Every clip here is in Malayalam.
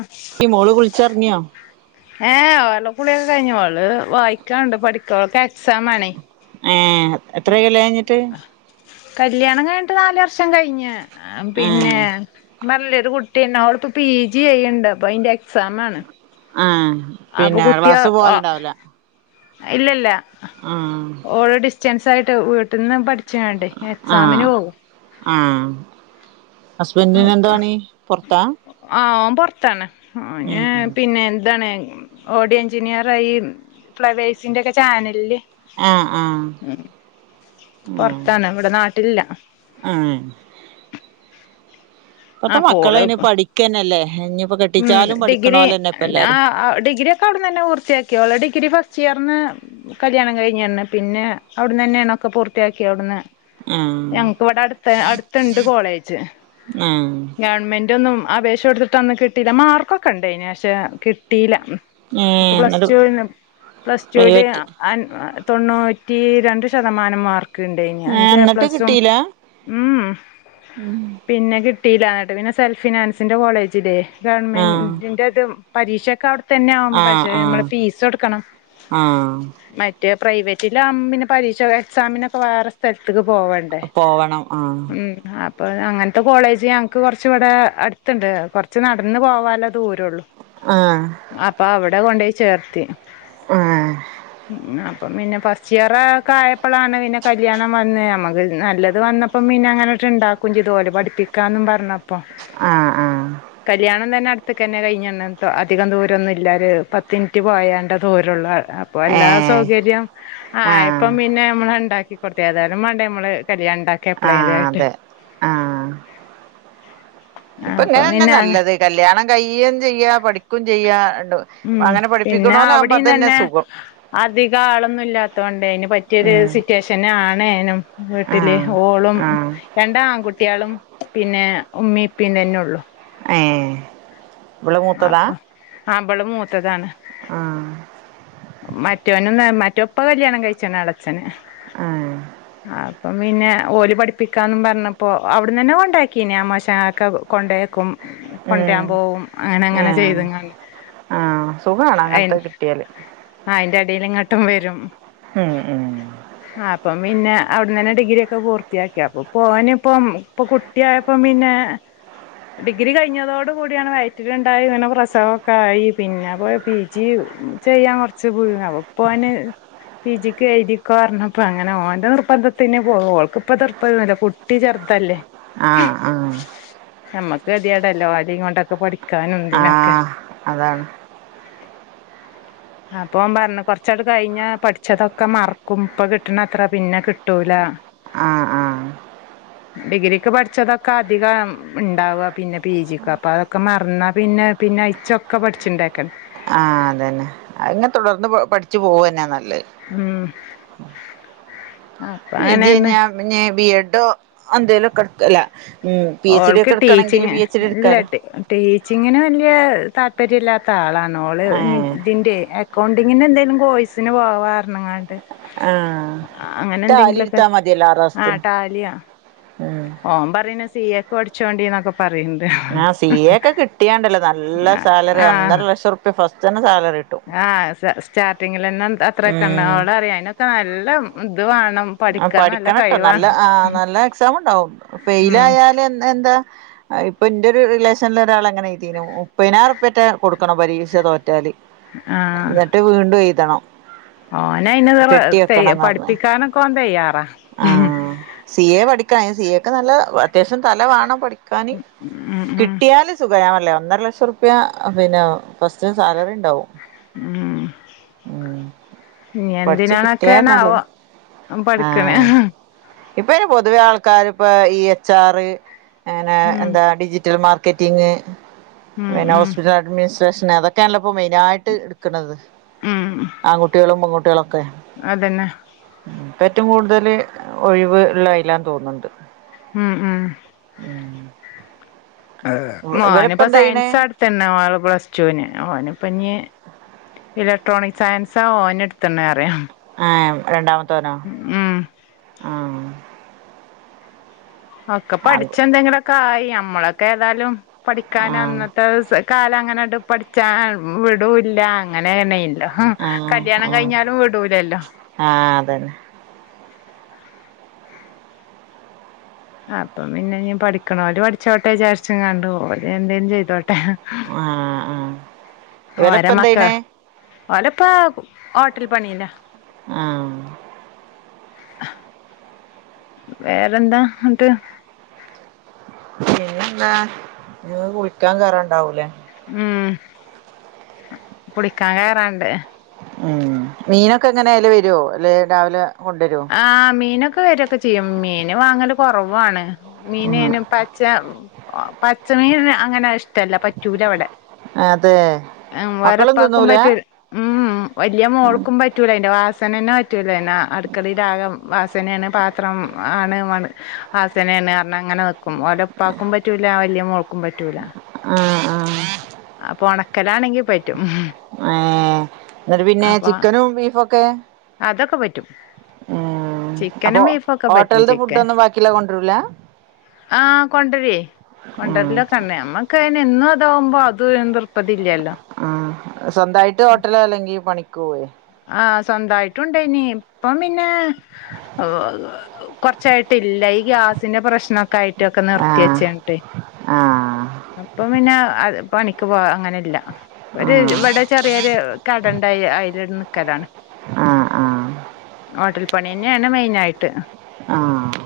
ആഹ് ഈ മോള് കുളിച്ച് എറങ്ങ്യോ ഏഹ് ഒള കുളിക്കൊ കഴിഞ്ഞു ഓള് വായിക്കാണ്ട് പഠിക്കോ ഓള്ക്ക് എക്സാമാണെ. ഏഹ് എത്രായി കല്യാണം കഴിഞ്ഞിട്ട്. കല്യാണം കഴ്ഞ്ഞ്ട്ട് നാലു വർഷം കഴിഞ്ഞ്. പിന്നെ ആഹ് പർഞിലെ ഒരു കുട്ടിണ്ട് ഓള്പ്പ പീ ജി ചെയ്യണ്ട് അപ്പൊ അതിന്റെ എക്സാമാണ്. ആഹ് പിന്നെ ക്ലാസ്സ് പോവല്ണ്ടാവുല. ഇല്ല ഇല്ല ഉം ഓള് ഡിസ്റ്റൻസ് ആയിട്ട് വീട്ട്ന്ന് പഠിച്ച്ങ്ങാണ്ടെ ആഹ് എക്സാമിന് പോകും. ആഹ് ഹസ്ബൻഡിന് എന്ത പണി പൊറ്ത്താ. ആഹ് ഓൻ പൊറ്ത്താണ് ഉം പിന്നെ ഇതാണ്. ഓഡി എഞ്ചിനിയറായി ഫ്ലവേഴ്സിന്റെക്ക ചാനൽല്. ആഹ് ആഹ് ഉം പൊറ്ത്താണ് ഇവിടെ നാട്ടിലില. ഉം ഇപ്പത്തെ അപ്പോ മക്കളയ്ന് ഓള് പഠിക്കന്നല്ലെ ഇഞി ഉം ഡിഗ്രി ആഹ് ഡിഗിരി. അവിട്ന്നന്നെ പൂർത്തിയാക്കി ഓള ഡിഗ്രി ഫസ്റ്റിയർന് കല്യാണം കഴിഞ്ഞഞ് പിന്ന അവിടന്നന്നേയാണ് ഒക്ക പൂർത്തിയാക്കി അവിട്ന്ന്. ആഹ് ഞങ്ങക്ക് ഇവിടെ അടുത്ത് അടുത്ത്ണ്ട് കോളേജ്. ആഹ് ഗവൺമെന്റൊന്നും അപേക്ഷ കൊടുത്തിട്ട് അന്ന് കിട്ടീല്ല. മാർക്കൊക്കെണ്ടേന്പക്ഷെ കിട്ടീല ഏഹ് അപ്പൊ പ്ലസ് എന്നിട്ട് ടു നും പ്ലസ് ടു ല് പ്രൈവറ്റ് അ തൊണ്ണൂറ്റി രണ്ട് ശതമാനം മാർക്ക്. ക്ക്ണ്ടായ്നി. ഏഹ് അഞ്ച് എന്നിട്ട് എപ്ലസും കിട്ടീല ഉംഹ്.. പിന്നെ കിട്ടീല്ല. ആട്ട് പിന്നെ സെൽഫ് ഫിനാൻസിന്റെ കോളേജിലെ ആഹ് ഗവൺമെന്റിന്റതും. പരീക്ഷൊക്കെ അവിട്തന്നെ ആവും. ആഹ് പക്ഷെ ആഹ് മ്മള് ഫീസൊടുക്കണം ആഹ് മ റ്റേ പ്രൈവറ്റ്ലാവുമ്പം പിന്നെ പരീക്ഷ എക്സാമിനൊക്കെ വേറെ. സ്ഥലത്ത്ക്ക് പോവണ്ടെ പോവണം ആഹ് ഉം. അപ്പൊ അങ്ങൻത്തെ കോളേജ് ഞങ്ങക്ക് കൊറ്ച് വടെ അടുത്ത്ണ്ട് കൊറച്ച് നട് ഇന്ന് പോവാലെ ദൂരൊള്ളൂ ആഹ്‌ അപ്പൊ അവിടെ കൊണ്ടോയി ചേർത്തി. ആഹ് അപ്പം പിന്നെ പസ്റ്റ് ഇയർ പിന്നെ കല്യാണം വന്ന് അമക്ക് നല്ലത് വന്നപ്പം പിന്നെ അങ്ങനെറ്റെണ്ടാക്കും കുഞ്ചിതോലെ പഠിപ്പിക്കാന്നും പറഞ്ഞ പ്പൊ ആഹ്‌ ആ. കല്യാണം തന്നെ അടുത്ത്ക്കന്നെ കഴിഞ്ഞ് വണ്ണ് അധികം ദൂരൊന്നുംല്ലാ. പത്ത് മിനിറ്റ് പോയണ്ട ദൂരൊള്ളു അപ്പൊ എല്ലാ ഏഹ് സൗകര്യം ആഹ് ആയപ്പം പിന്നെ നമ്മളഹ് ഇണ്ടാക്കി. കൊടുത്തി ഏതായാലുമാണ്ടേ അമ്മളെ കല്യാണം ആഹ് ഇണ്ടാക്കഎപ്പളേലായിട്ട് അതെ ആഹ് ആ ഇപ്പൊ ഇപ്പം. ഇങ്ങനെന്നെ നല്ലത്. കല്യാണം കയ്യേചെയ്യ പഠിക്കും ചെയ്യ. [unintelligible] ണ്ടു ഉം അങ്ങനെ പഠിപ്പിക്ക്ണോലാമ്പ അതന്നെ സുഖം. അധികാളൊന്നും ഇല്ലാത്തൊണ്ടേ അയിന് പറ്റിയൊരു ഉം സിറ്റേഷൻ പിന്നെ ആണേനും വീട്ടില്. ആഹ് ഓളും ആഹ് രണ്ടാ ൺകുട്ട്യേളും. പിന്നെ ഉമ്മീ ഇപ്പീ തന്നെ ഒള്ളു. ഏഹേ അപ്പം ഇബള് മൂത്തതാണ്. ആഹ് മറ്റോനും ഇന്ന മറ്റോ ഇപ്പം കല്യാണം കയിച്ചിണ് എളെച്ചൻ ആഹ് അപ്പം പിന്നെ ഓല് പഠിപ്പിക്കാന്നും പറ്ഞ്ഞപ്പൊ അവിട്ന്നന്നെ കൊണ്ടാക്കീനെ അമോശാൻക്ക കൊണ്ടേക്കും- കൊണ്ട്രാൻ ഉം പോവും. അങ്ങനെ അങ്ങനെ ആഹ് ചെയ്ത്ങ്ങാ, ആഹ് സുഖാണ് ണ്ട് [unintelligible] ആ അയിന്റെഎടേല് ഇങ്ങോട്ടും വരും ഉം. ഉം. അപ്പം പിന്നെ അവിട്ന്നെന്നെ ഡിഗ്രി ഒക്കെ പൂർത്തിയാക്കി അപ്പൊ പോവാ ഓന്പ്പം പ്പൊകു ട്ടിയായപ്പം പിന്നെ ഡിഗ്രി കഴിഞ്ഞതോടു കൂടിയാണ് വയറ്റില്ണ്ടായി ഇങ്ങനെ പ്രസവക്കായി പിന്നെ അപ്പോപി ജി ചെയ്യാൻ കൊറച്ച് [unintelligible] അപ്പേ, ന് പി ജിക്ക് എഴുതിക്കൊറപ്പോ. അങ്ങനെ ഓന്റെ നിർബന്ധത്തിന് പോ ഓൾക്കിപ്പ തിർപ്പതിയൊന്നുല്ല. കുട്ടി ചെറുതല്ലെ. ആഹ്‌ ആഹ്‌ ഞമ്മക്ക് കെത്യായേടല്ലേ. ഓ ലികൊണ്ടക്കെ പഠിക്കാനുതിനൊക്കെ ആഹ് അതാണ്. അപ്പോം പറഞ്ഞ കൊറച്ചങ്ങട്ട് കയി ഞ്ഞ പഠിച്ചതൊക്കെ മറക്കും. ഇപ്പൊ കിട്ടണത് പിന്നെ കിട്ടൂല ആ ആ ഡിഗ്രിക്ക് പഠിച്ചതൊക്കെ അധികം ഉണ്ടാവുക പിന്നെ പി ജി ക്ക് അപ്പൊ അതൊക്കെ മറന്നാപിന്നെ. പിന്നെ അയിച്ചൊക്കെ പഠിച്ചുണ്ടാക്കൻ. ആഹ്‌ അതന്നെ. അങ്ങനെ തുടർന്നു പ പഠിച്ചു പോവുകതന്നെയാ നല്ലത്. ഉം അപ്പൊ പി ജി യൊ അങ്ങനെന്നെ ഞാൻ പിന്നെ ബി എഡോ അന്തേലുക്കെടുത്തല്ലാ. ഓൾക്ക് ടീച്ചിങ്ങ് എച്ച് ഡി എടുക്കാലോ ഇല്ലാട്ട് ടീച്ചിങ്ങിന് വലൃ താല്പര്യം ഇല്ലാത്ത ആളാണ് ഓള് ഇനി ഏഹ് ഇതിന്റെ അക്കൗണ്ടിങ്ങിന് എന്തേലും കോഴ്സിന് പോവാരണങ്ങാണ്ട്. ആ ടാലി എടുത്താമതിയല്ലോ ആ ആറുമാസത്തിന്. ടാലിയാ ഓൻ പറയുന്ന് സി എ ക്ക് പഠിച്ചോണ്ടിന്നൊക്കെ പറയുന്ന്. ആ സി ഐക്കെ കിട്ടിയാണ്ടല്ലോ നല്ല സാലറി ഒന്നര ലക്ഷം റുപ്പിയാ ഫസ്റ്റ് തന്നെ സാലറി കിട്ടും ആ സ സ്റ്റാർട്ടിങ്ങിലന്നെ അത്രൊക്കെ ഉണ്ടാവണം ഉം അവലറിയാ അയിനൊക്കെ നല്ല ഇതുവേണം. ആ പഠിക്കണട്ടോ നല്ല ആ നല്ല എക്സാമുണ്ടാവും ഉം ഫെയിലായാലെന്താ. ആ ഇപ്പം എൻ്റെയൊരു റിലേഷനില് ഒരാൾ അങ്ങനെ എഴുതീനു മുപ്പനായിരം റുപ്പിയാറ്റെ കൊടുക്കണം പരീക്ഷതോറ്റാല്. എന്നിട്ടുവീണ്ടും എഴുതണം. ഓന് അയിനുവേറെ കെട്ടി തയ്യാ പഠിപ്പിക്കാനൊക്കെ ഓൻ തയ്യാറാ. ആ സി എ പഠിക്കാൻ അയ്ന് സി എ ക്ക് നല്ല അത്യാവശ്യം തലവേണം പഠി ക്കാന് ഉം ഉം കിട്ടിയാല്. സുഖായി ഞാൻ പറഞ്ഞില്ലേ ഒന്നരലക്ഷം റുപ്പിയാ പിന്നെ ഫസ്റ്റ് സാലറിയുണ്ടാവും. ഉം പഠിച്ച് കിട്ടിയാ എന്തിനാണൊക്കൊയണാവോ. നല്ലത് അവൻ പഠിക്കണെ ഇപ്പ അയ്ന് പൊതുവെ ആൾക്കാര് ഇപ്പ ഈ എച്ച് ആറ് എന്നാ ഉം എന്താ ഡിജിറ്റൽ മാർ ക്കറ്റിംഗ് ഉം പിന്നെ ഉം ഹോസ്പിറ്റൽ അഡ്മിനിസ്ട്രേഷൻ അതൊ ക്കെയാണല്ലോ ഇപ്പോ മെയിനായിട്ട് എടുക്കണന്ത് ഉം ആൺകുട്ടികളും പെൺകുട്ടികളൊക്കെ. അതന്നെ ഇപ്പ ഏറ്റവും കൂടുതല് ഒഴിവ് ഉള്ള അയിലാന്ന് തോന്നണൊണ്ട്. ഉം ഉം ഇവരിപ്പ മോനിപ്പോ എന്താ ചെയ്യണേ സയൻസാ എടുത്തീനെ പ്ലസ്ടുവിന് ഓനിപ്പോ ഇനി ഇലക്ട്രോണിക് സയൻസാ ഓന് എടുത്തെന്ന് അറിയാം. ആം രണ്ടാമത്തവനൊ ഉം ഒക്കെ ആ പഠിച്ച് എന്തെങ്കിലൊക്കെ ആയി ഞമ്മളൊക്കെ ഏതായാലും പഠിക്കാൻ ആ അന്നത്തെ സാ കാലം അങ്ങനെട്ട് പഠിച്ചാൻ വിടുവില്ല അങ്ങനെ തന്നെയില്ല. ഉം ആ കല്യാണം ആ കഴിഞ്ഞാലും വിടൂലല്ലോ ആ അതന്നെ അപ്പം പിന്നെ ഇനി പഠിക്കണോര് പഠിച്ചോട്ടെ വിചാരിച്ചുകാണ്ട് എന്തേലും ചെയ്തോട്ടെ ആ ആ ഇവലിപ്പ ഓരെ എന്താ മക്കള് ചെയ്യണേ ഓലിപ്പോ ഹോട്ടൽ പണിയിലാ. ആം വേറെന്താ ന്നിട്ട് പിന്നെന്താ നീ കുളിക്കാൻ കേറൊണ്ടാവൂലേ ഉം കുളിക്കാൻ കേറാണ്ട്. ഉം മീനൊക്കെ എങ്ങനെയാല് വരുവോ അല്ലെ രാവിലെ കൊണ്ടുവരുവോ. ആഹ് മീനൊക്കെ വരൊക്കെ ചെയ്യും. മീൻ വാങ്ങല് കൊർവാണ്. ഉം മീനയ്ന് പ ച്ചാ പച്ചമീൻ അങ്ങനെ ഇഷ് ടല്ല. പറ്റൂല്ല ഇവടെ. അതെ വേറെ മക്കളും ഇപ്പാക്കും തിന്നൂല പറ്റൂൽ ആ ഉംഉം വല്യ മോൾക്കും പറ്റൂല്ല. അയ്ന്റെ വാസനെന്നെ പറ്റൂല്ല. പിന്നാ അട് ക്കളീലാകെ വാസനേണ് പാത്രം ആണ് മൺ വാസനേണ് പർണങ്ങങ്ങനെ നി ക്കും. ഓലെ പ്പാക്കും പറ്റൂല്ല വല്യെ മോൾക്കും പറ്റൂല്ല. ആഹ് അപ്പോ ഒണക്കലാണെങ്കി പറ്റും. ഏഹ്. ന്നട്ട് പിന്നെ അപ്പൊ ചിക്കനും ബീഫൊക്കെ? അതൊക്കെ പറ്റും ഉം ആഹ്. അപ്പൊ ചിക്കനും ബീഫൊക്കെ പറ്റും ഹോട്ടൽന്റെ ഫുഡ് ചിക്കൻ ഒന്നും ബാക്കിള്ളത് കൊണ്ട്രൂല്ല? ആഹ് കൊണ്ടര്വേ. ഉം കൊണ്ടര്ലൊക്കെന്നെ നമ്മക്ക് അയ്നെന്നു അതാമ്പോ അത് എ തിർപ്പതി ഇല്ലല്ലോ. ആഹ് സ്വന്തായിട്ട് ഹോട്ടലാ അല്ലെങ്കി പണിക്കോവേ? ആഹ് സ്വന്തായിട്ടുണ്ടെയ്നി. ഇപ്പം പിന്നെ, കൊർച്ചായിട്ടില്ല ഈ ഗ്യാസിന്റെ പ്രശ്ന ക്കായിട്ടൊക്കെ നിർത്തി ആഹ് വെച്ചിങ്ട്ടെ ആഹ് അപ്പം പിന്നെ പണിക്ക് പോവാ അങ്ങ നെല്ലാ. ഇപ്പൊര് ആഹ് ഇവടെ ചെറിയൊരു കടണ്ട്. അയി അയ്ല് ന് ക്കലാണ്. ആഹ് ആഹ് ഹോട്ടൽ പണ്യെന്നേണ് മെയിനായിട്ട്. ആഹ്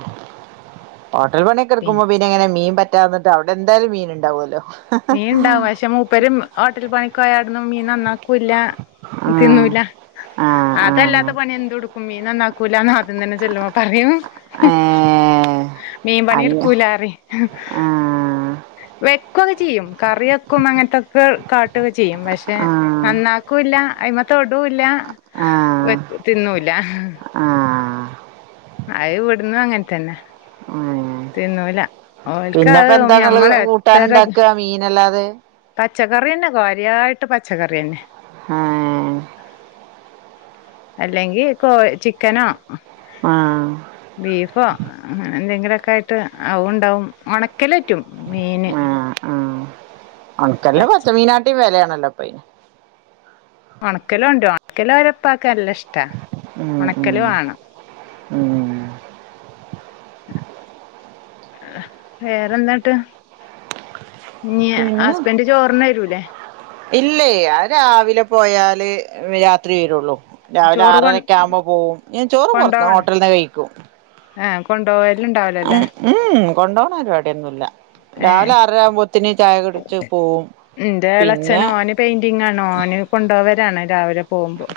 ഹോട്ടൽ പിന്നെ പണിക്കെട്ക്കുമ്പം പി ന്നെങ്ങനെ മീൻ പറ്റാതെന്ന്ട്ട് അവിടെന്തായാലും മീൻ ഉണ്ടാവല്ലോ. മീൻണ്ടാവും പക്ഷെ മൂപ്പര് ഹോട്ടൽ പണിക്കോയാ അട്ന്നും മീൻ നന്നാക്കൂല്ലാ. ആഹ് തിന്നൂലാ. ആഹ് ആഹ് അതല്ലാത്ത പണി എന്തുട് ക്കും. മീൻ നന്നാക്കൂലാന്ന് ആദ്യംതന്നെ ചെല്ലുമ്പ പറയും. ഹും ഏഹ് മീൻ അങ്ങ പണിട്ക്കൂല റിം. വെക്കൊക്കെ ചെയ്യും കറി വെക്കും അങ്ങനത്തൊക്കെ കാ ട്ടൊക്കെ ചെയ്യും ക പക്ഷെ ആഹ് നന്നാക്കൂല്ലാ അയ്മെ തൊടൂല്ലാ ആഹ് വെക് തിന്നൂ ല്ലാ. ആഹ് അഹ് ഇവട്ന്നും അങ്ങൻ തന്നെ. ഏഹ്. തിന്നൂല ഓൽക്ക് അത് പിന്നെപ്പെന്താങ്ങള് ഞമ്മള് കൂട്ടാനുണ്ടാക്കാ മീനല്ലാതെ? പച്ചക്കറിയെന്നെ കാര്യായിട്ട് പച്ചക്കറിയെന്നെ. അഏഹ് അല്ലെങ്കി കോയ് ചിക്കനോ. ആഹ് ബീഫോ എന്തെങ്കിലൊക്കായിട്ട് അതു ണ്ടാവും. ഒണക്കലറ്റും മീന്. ആഹ് ഒൺക്കൽന് പച്ചമീനാട്ടിലും വെലേണല്ലോ ഇപ്പയ്ന്. ഉണക്കലൊണ്ട്രും. ഉണക്കലോലെപ്പാക്ക് നല്ലഷ് ട്ടാ. ഉം ഉം ഒണക്കല് വാണം. ഉം വേറെന്താ ട്ട്. ഇഞ്ഞ് പിന്നെ ഹസ്ബൻഡ് ചോറിനെരൂല്ലേ? ഇല്ലേ. അത് രാവിലെ പോയാല് രാത്രി വരൊള്ളൂ. രാവിലെ ചോറ് കൊ ആറരെക്ക്യാവുമ്പം പോവും. ഞാൻ ചോറ് പൊർത്ത് ഹോട്ടൽന്നാ കഴിക്കും. ആഹ് കൊണ്ടോവല്ണ്ടാവുല ലേ. ഊംഉം കൊണ്ടോണ പരിപാട്യൊന്നും ല്ലാ. ഏഹ് രാവിലെ ആറരാവുമ്പോത്തിന് ചായ കുടിച്ച് പോവും. പിന്നെ, പെയിന്റിങ്ങാണോന് കൊണ്ടോവലാണ് രാവിലെ പോകുമ്പോ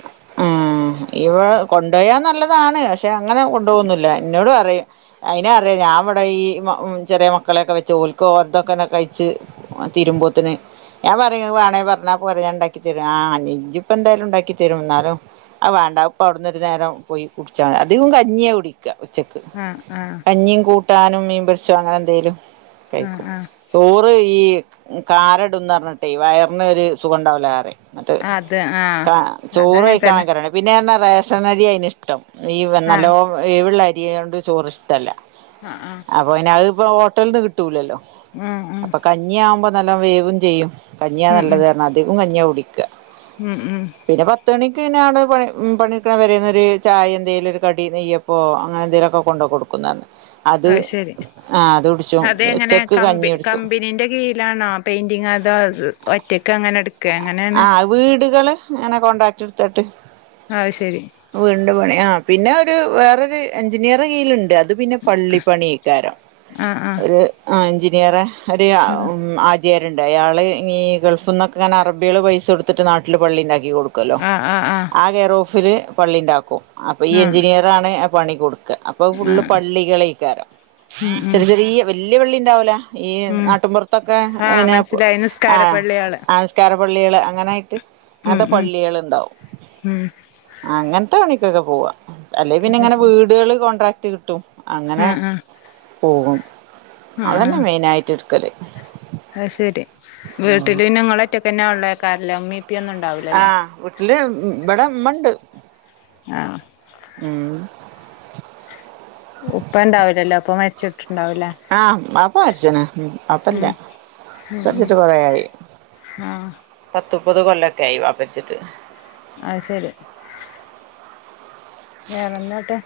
ആഹ് ഇവടെ കൊണ്ടോയാ നല്ലതാണ് പക്ഷെ അങ്ങനെ കൊണ്ടോകൊന്നുല്ല എന്നോട് പറയും അയിനറിയാ ഞാൻ ഇവിടെ ഈ മാ ചെറിയ മക്കളെക്കെ വെച്ച് ഓൽക്കോർതൊക്കെന്നെ കഴിച്ച് ആഹ് തീരുമ്പോത്തിന് ഞാൻ പറയും വേണേ പറഞ്ഞാ പോരെ ഞാണ്ടാക്കി തരും ആഹ് ഇജ്ജ് പ്പോന്തായാലും ണ്ടാക്കി തരും എന്നാ ഉം ആഹ് വേണ്ട ഇപ്പ അവിടുന്നൊരു നേരം പോയി കുടിച്ചാ അധികം കഞ്ഞിയാ കുടിക്കുക ഉച്ചക്ക് ആഹ് ആഹ് കഞ്ഞിം കൂട്ടാനും മീൻ പൊരിച്ചതോ അങ്ങനെന്തേലും ആഹ് കഴിക്കും ആഹ് ചോറ് ഈ കാരടുംന്ന്റിഞ്ഞിട്ടെ വയറിന് ഒരു സുഖംണ്ടാവൂലാറിം എന്നിട്ട് അത് ആഹ് കാ ചോറയി അതങ്ങൻ തന്നെ പിന്നെപറന്ന റേഷനരി അയിനിഷ്ടം ഈ ആഹ് നല്ലോ വേവ്ള്ള അരിയായോണ്ട് ചോറ് ഇഷ്ടല്ല ആഹ് ആഹ് അപ്പ പിന്നെ അത്പ്പോ ഹോട്ടലിൽന്ന് കിട്ടൂല്ലല്ലോ ഉം ഉം അപ്പ കഞ്ഞിയാവുമ്പോ നല്ലോ വേവും ചെയ്യും കഞ്ഞിയാ ഉം ഉം നല്ലത് പറഞ്ഞ് അധികം കഞ്ഞിയാ കുടിക്കാ ഉം ഉം പിന്നെ പത്തുമണി [unintelligible] പണി ഉം പണിക്കെ വരുന്ന ഒരു ചായ എന്തേലും ഒരു കടി നെയ്യപ്പോ അങ്ങനെ എന്തേലൊക്കെ കൊണ്ടു കൊടുക്കും [unintelligible] അത് ആഹ് അത് കുടിച്ചോ ഉച്ചക്ക് കഞ്ഞി കുടിക്കും [unintelligible] ലാണോ പെയിന്റിംഗ് അതോ അത് ഒറ്റക്കങ്ങനെ എടു ആഹ് വീടുകള് അങ്ങനെ കോണ്ടാക്ട് എടുത്തിട്ട് ആഹ് ശെരി വീടിന്റെ പണി ആഹ് പിന്നെ ഒരു വേറൊരു എഞ്ചിനീയറെ കീയിലുണ്ട് അത് ഇത് പിന്നെ പള്ളിപ്പണിക്കാരാ ആഹ് ആഹ് ഒരു ആഹ് എൻജിനീയറെ ഒരു ആഹ് ഉം ആ [unintelligible] ആള് ഈ ഗൾഫിൽന്നൊക്കെ അങ്ങനെ അറബികള് പൈസ കൊടുത്തിട്ട് നാട്ടില് പള്ളി ഇണ്ടാക്കി കൊടുക്കു ക്കൊല്ലോ ആഹ് ആഹ് ആഹ് ആ കെയറോഫില് പള്ളി ണ്ടാക്കും അപ്പൊ ഈ ആഹ് എഞ്ചിനീയറാണ് ആ പണി കൊടു ക്ക അപ്പൊ അത്‌ ഫുള്ള് ആഹ് പള്ളികള് [unintelligible] ഉം ഉം ചെറിയ ചെറിയ വല്യ പള്ളിണ്ടാവൂല ഈ ഉം നാട്ടിൻപുറത്തൊക്കെ ആഹ് പിന്നെ പ് മനസ്സിലായി ആഹ് നിസ്കാരപ്പള്ളിയാള് ആഹ് നിസ്കാര പള്ളികള് അങ്ങനായിട്ട് ഉം അങ്ങനത്തെ ഉം പള്ളികൾ ഇണ്ടാവും ഉം അങ്ങനത്തെ പണിക്കൊക്കെ പോവാ അല്ലെ പിന്നെ അത് ഇങ്ങനെ ശരി വീടുകള് കോൺട്രാക്ട് കിട്ടും അങ്ങനെ ആഹ് ആഹ് പോകും അതന്നെ മെയിനായിട്ടെടുക്കല് അഹ് ശെരി വീട്ടില് പിന്നെ നിങ്ങള് ഒറ്റക്കന്നെ ഒള്ളേക്കാരംല്ലേ ഉമ്മീം പ്പയും ഒന്നും ഉണ്ടാവി ആഹ് വീട്ടില് ഇവടെ ഉമ്മണ്ട് ആഹ് ഉം ഉപ്പ ഉണ്ടാവുലല്ലോ ഉപ്പ മരിച്ചിട്ടുണ്ടാവൂല്ലേ ആഹ ബാപ്പ മരിച്ച്ണ് ബാപ്പ ഇല്ല ഉം ഉം ഉം മരിച്ചിട്ട് കൊറെയായി ആഹ് പത്ത് മുപ്പത് കൊല്ലൊക്കെ ആയി വാപ്പ മരിച്ചിട്ട് അഹ് ശരി വേറെന്താങ്ങട്ട്